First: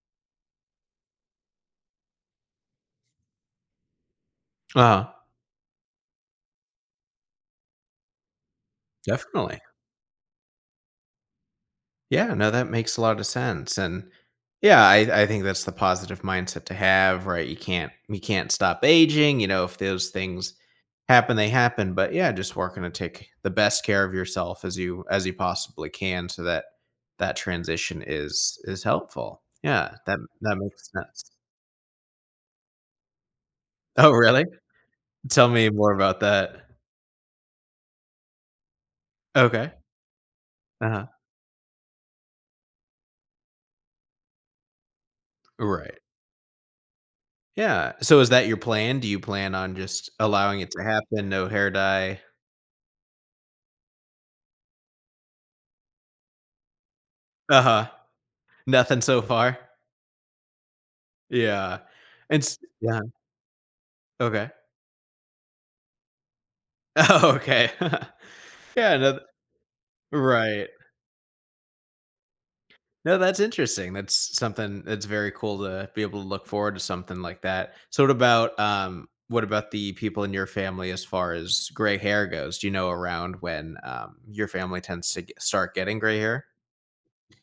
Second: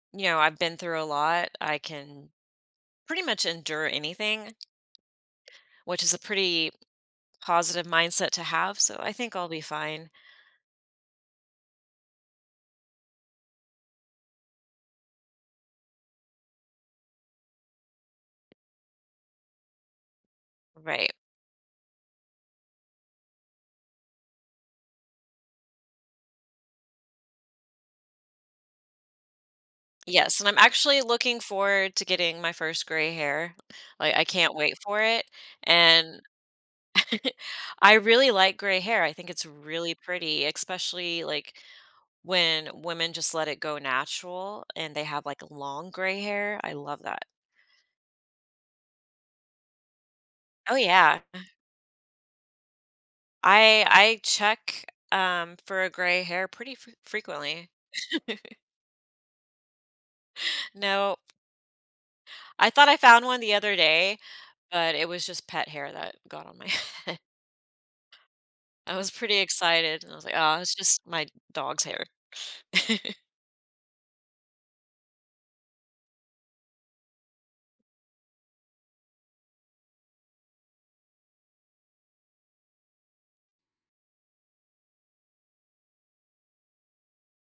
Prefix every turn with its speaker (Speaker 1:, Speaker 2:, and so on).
Speaker 1: You know, I've been through a lot. I can pretty much endure anything
Speaker 2: Uh-huh.
Speaker 1: which is a pretty positive mindset to have. So, I think I'll be
Speaker 2: Definitely.
Speaker 1: fine.
Speaker 2: Yeah. No, that makes a lot of sense. And, yeah, I I think that's the positive mindset to have, right? You can't you can't stop aging. You know if those things
Speaker 1: Right.
Speaker 2: happen, they happen, but yeah, just working to take the best care of yourself as you as you possibly can so that that transition is is helpful. Yeah. That
Speaker 1: Yes, and I'm
Speaker 2: that makes
Speaker 1: actually
Speaker 2: sense.
Speaker 1: looking forward to getting my 1st gray hair.
Speaker 2: Oh,
Speaker 1: I I
Speaker 2: really?
Speaker 1: can't wait for it,
Speaker 2: Tell me more about
Speaker 1: and
Speaker 2: that.
Speaker 1: I really like gray hair. I think it's
Speaker 2: Okay.
Speaker 1: really pretty,
Speaker 2: Uh-huh.
Speaker 1: especially, like, when women just let it go natural and they have, like, long
Speaker 2: Right.
Speaker 1: gray hair. I love that.
Speaker 2: Yeah. So, is that your plan? Do you plan on just allowing it
Speaker 1: Oh,
Speaker 2: to
Speaker 1: yeah.
Speaker 2: happen? No hair dye?
Speaker 1: I I check, um, for a gray hair pretty fre frequently.
Speaker 2: Uh-huh. Nothing so far?
Speaker 1: No.
Speaker 2: Yeah. It's
Speaker 1: I thought I
Speaker 2: yeah.
Speaker 1: found one the other day,
Speaker 2: Okay.
Speaker 1: but it was just pet hair that got on my head.
Speaker 2: Oh, 'kay. Yeah.
Speaker 1: I was
Speaker 2: No
Speaker 1: pretty excited and I was like, "Ah,
Speaker 2: right.
Speaker 1: it's just my dog's hair."
Speaker 2: No. That's interesting. That's s something it's very cool uh to be able to look forward to something like that. So, what about um, what about the people in your family as far as gray hair goes? Do you know around when um your family tends to get start getting gray hair?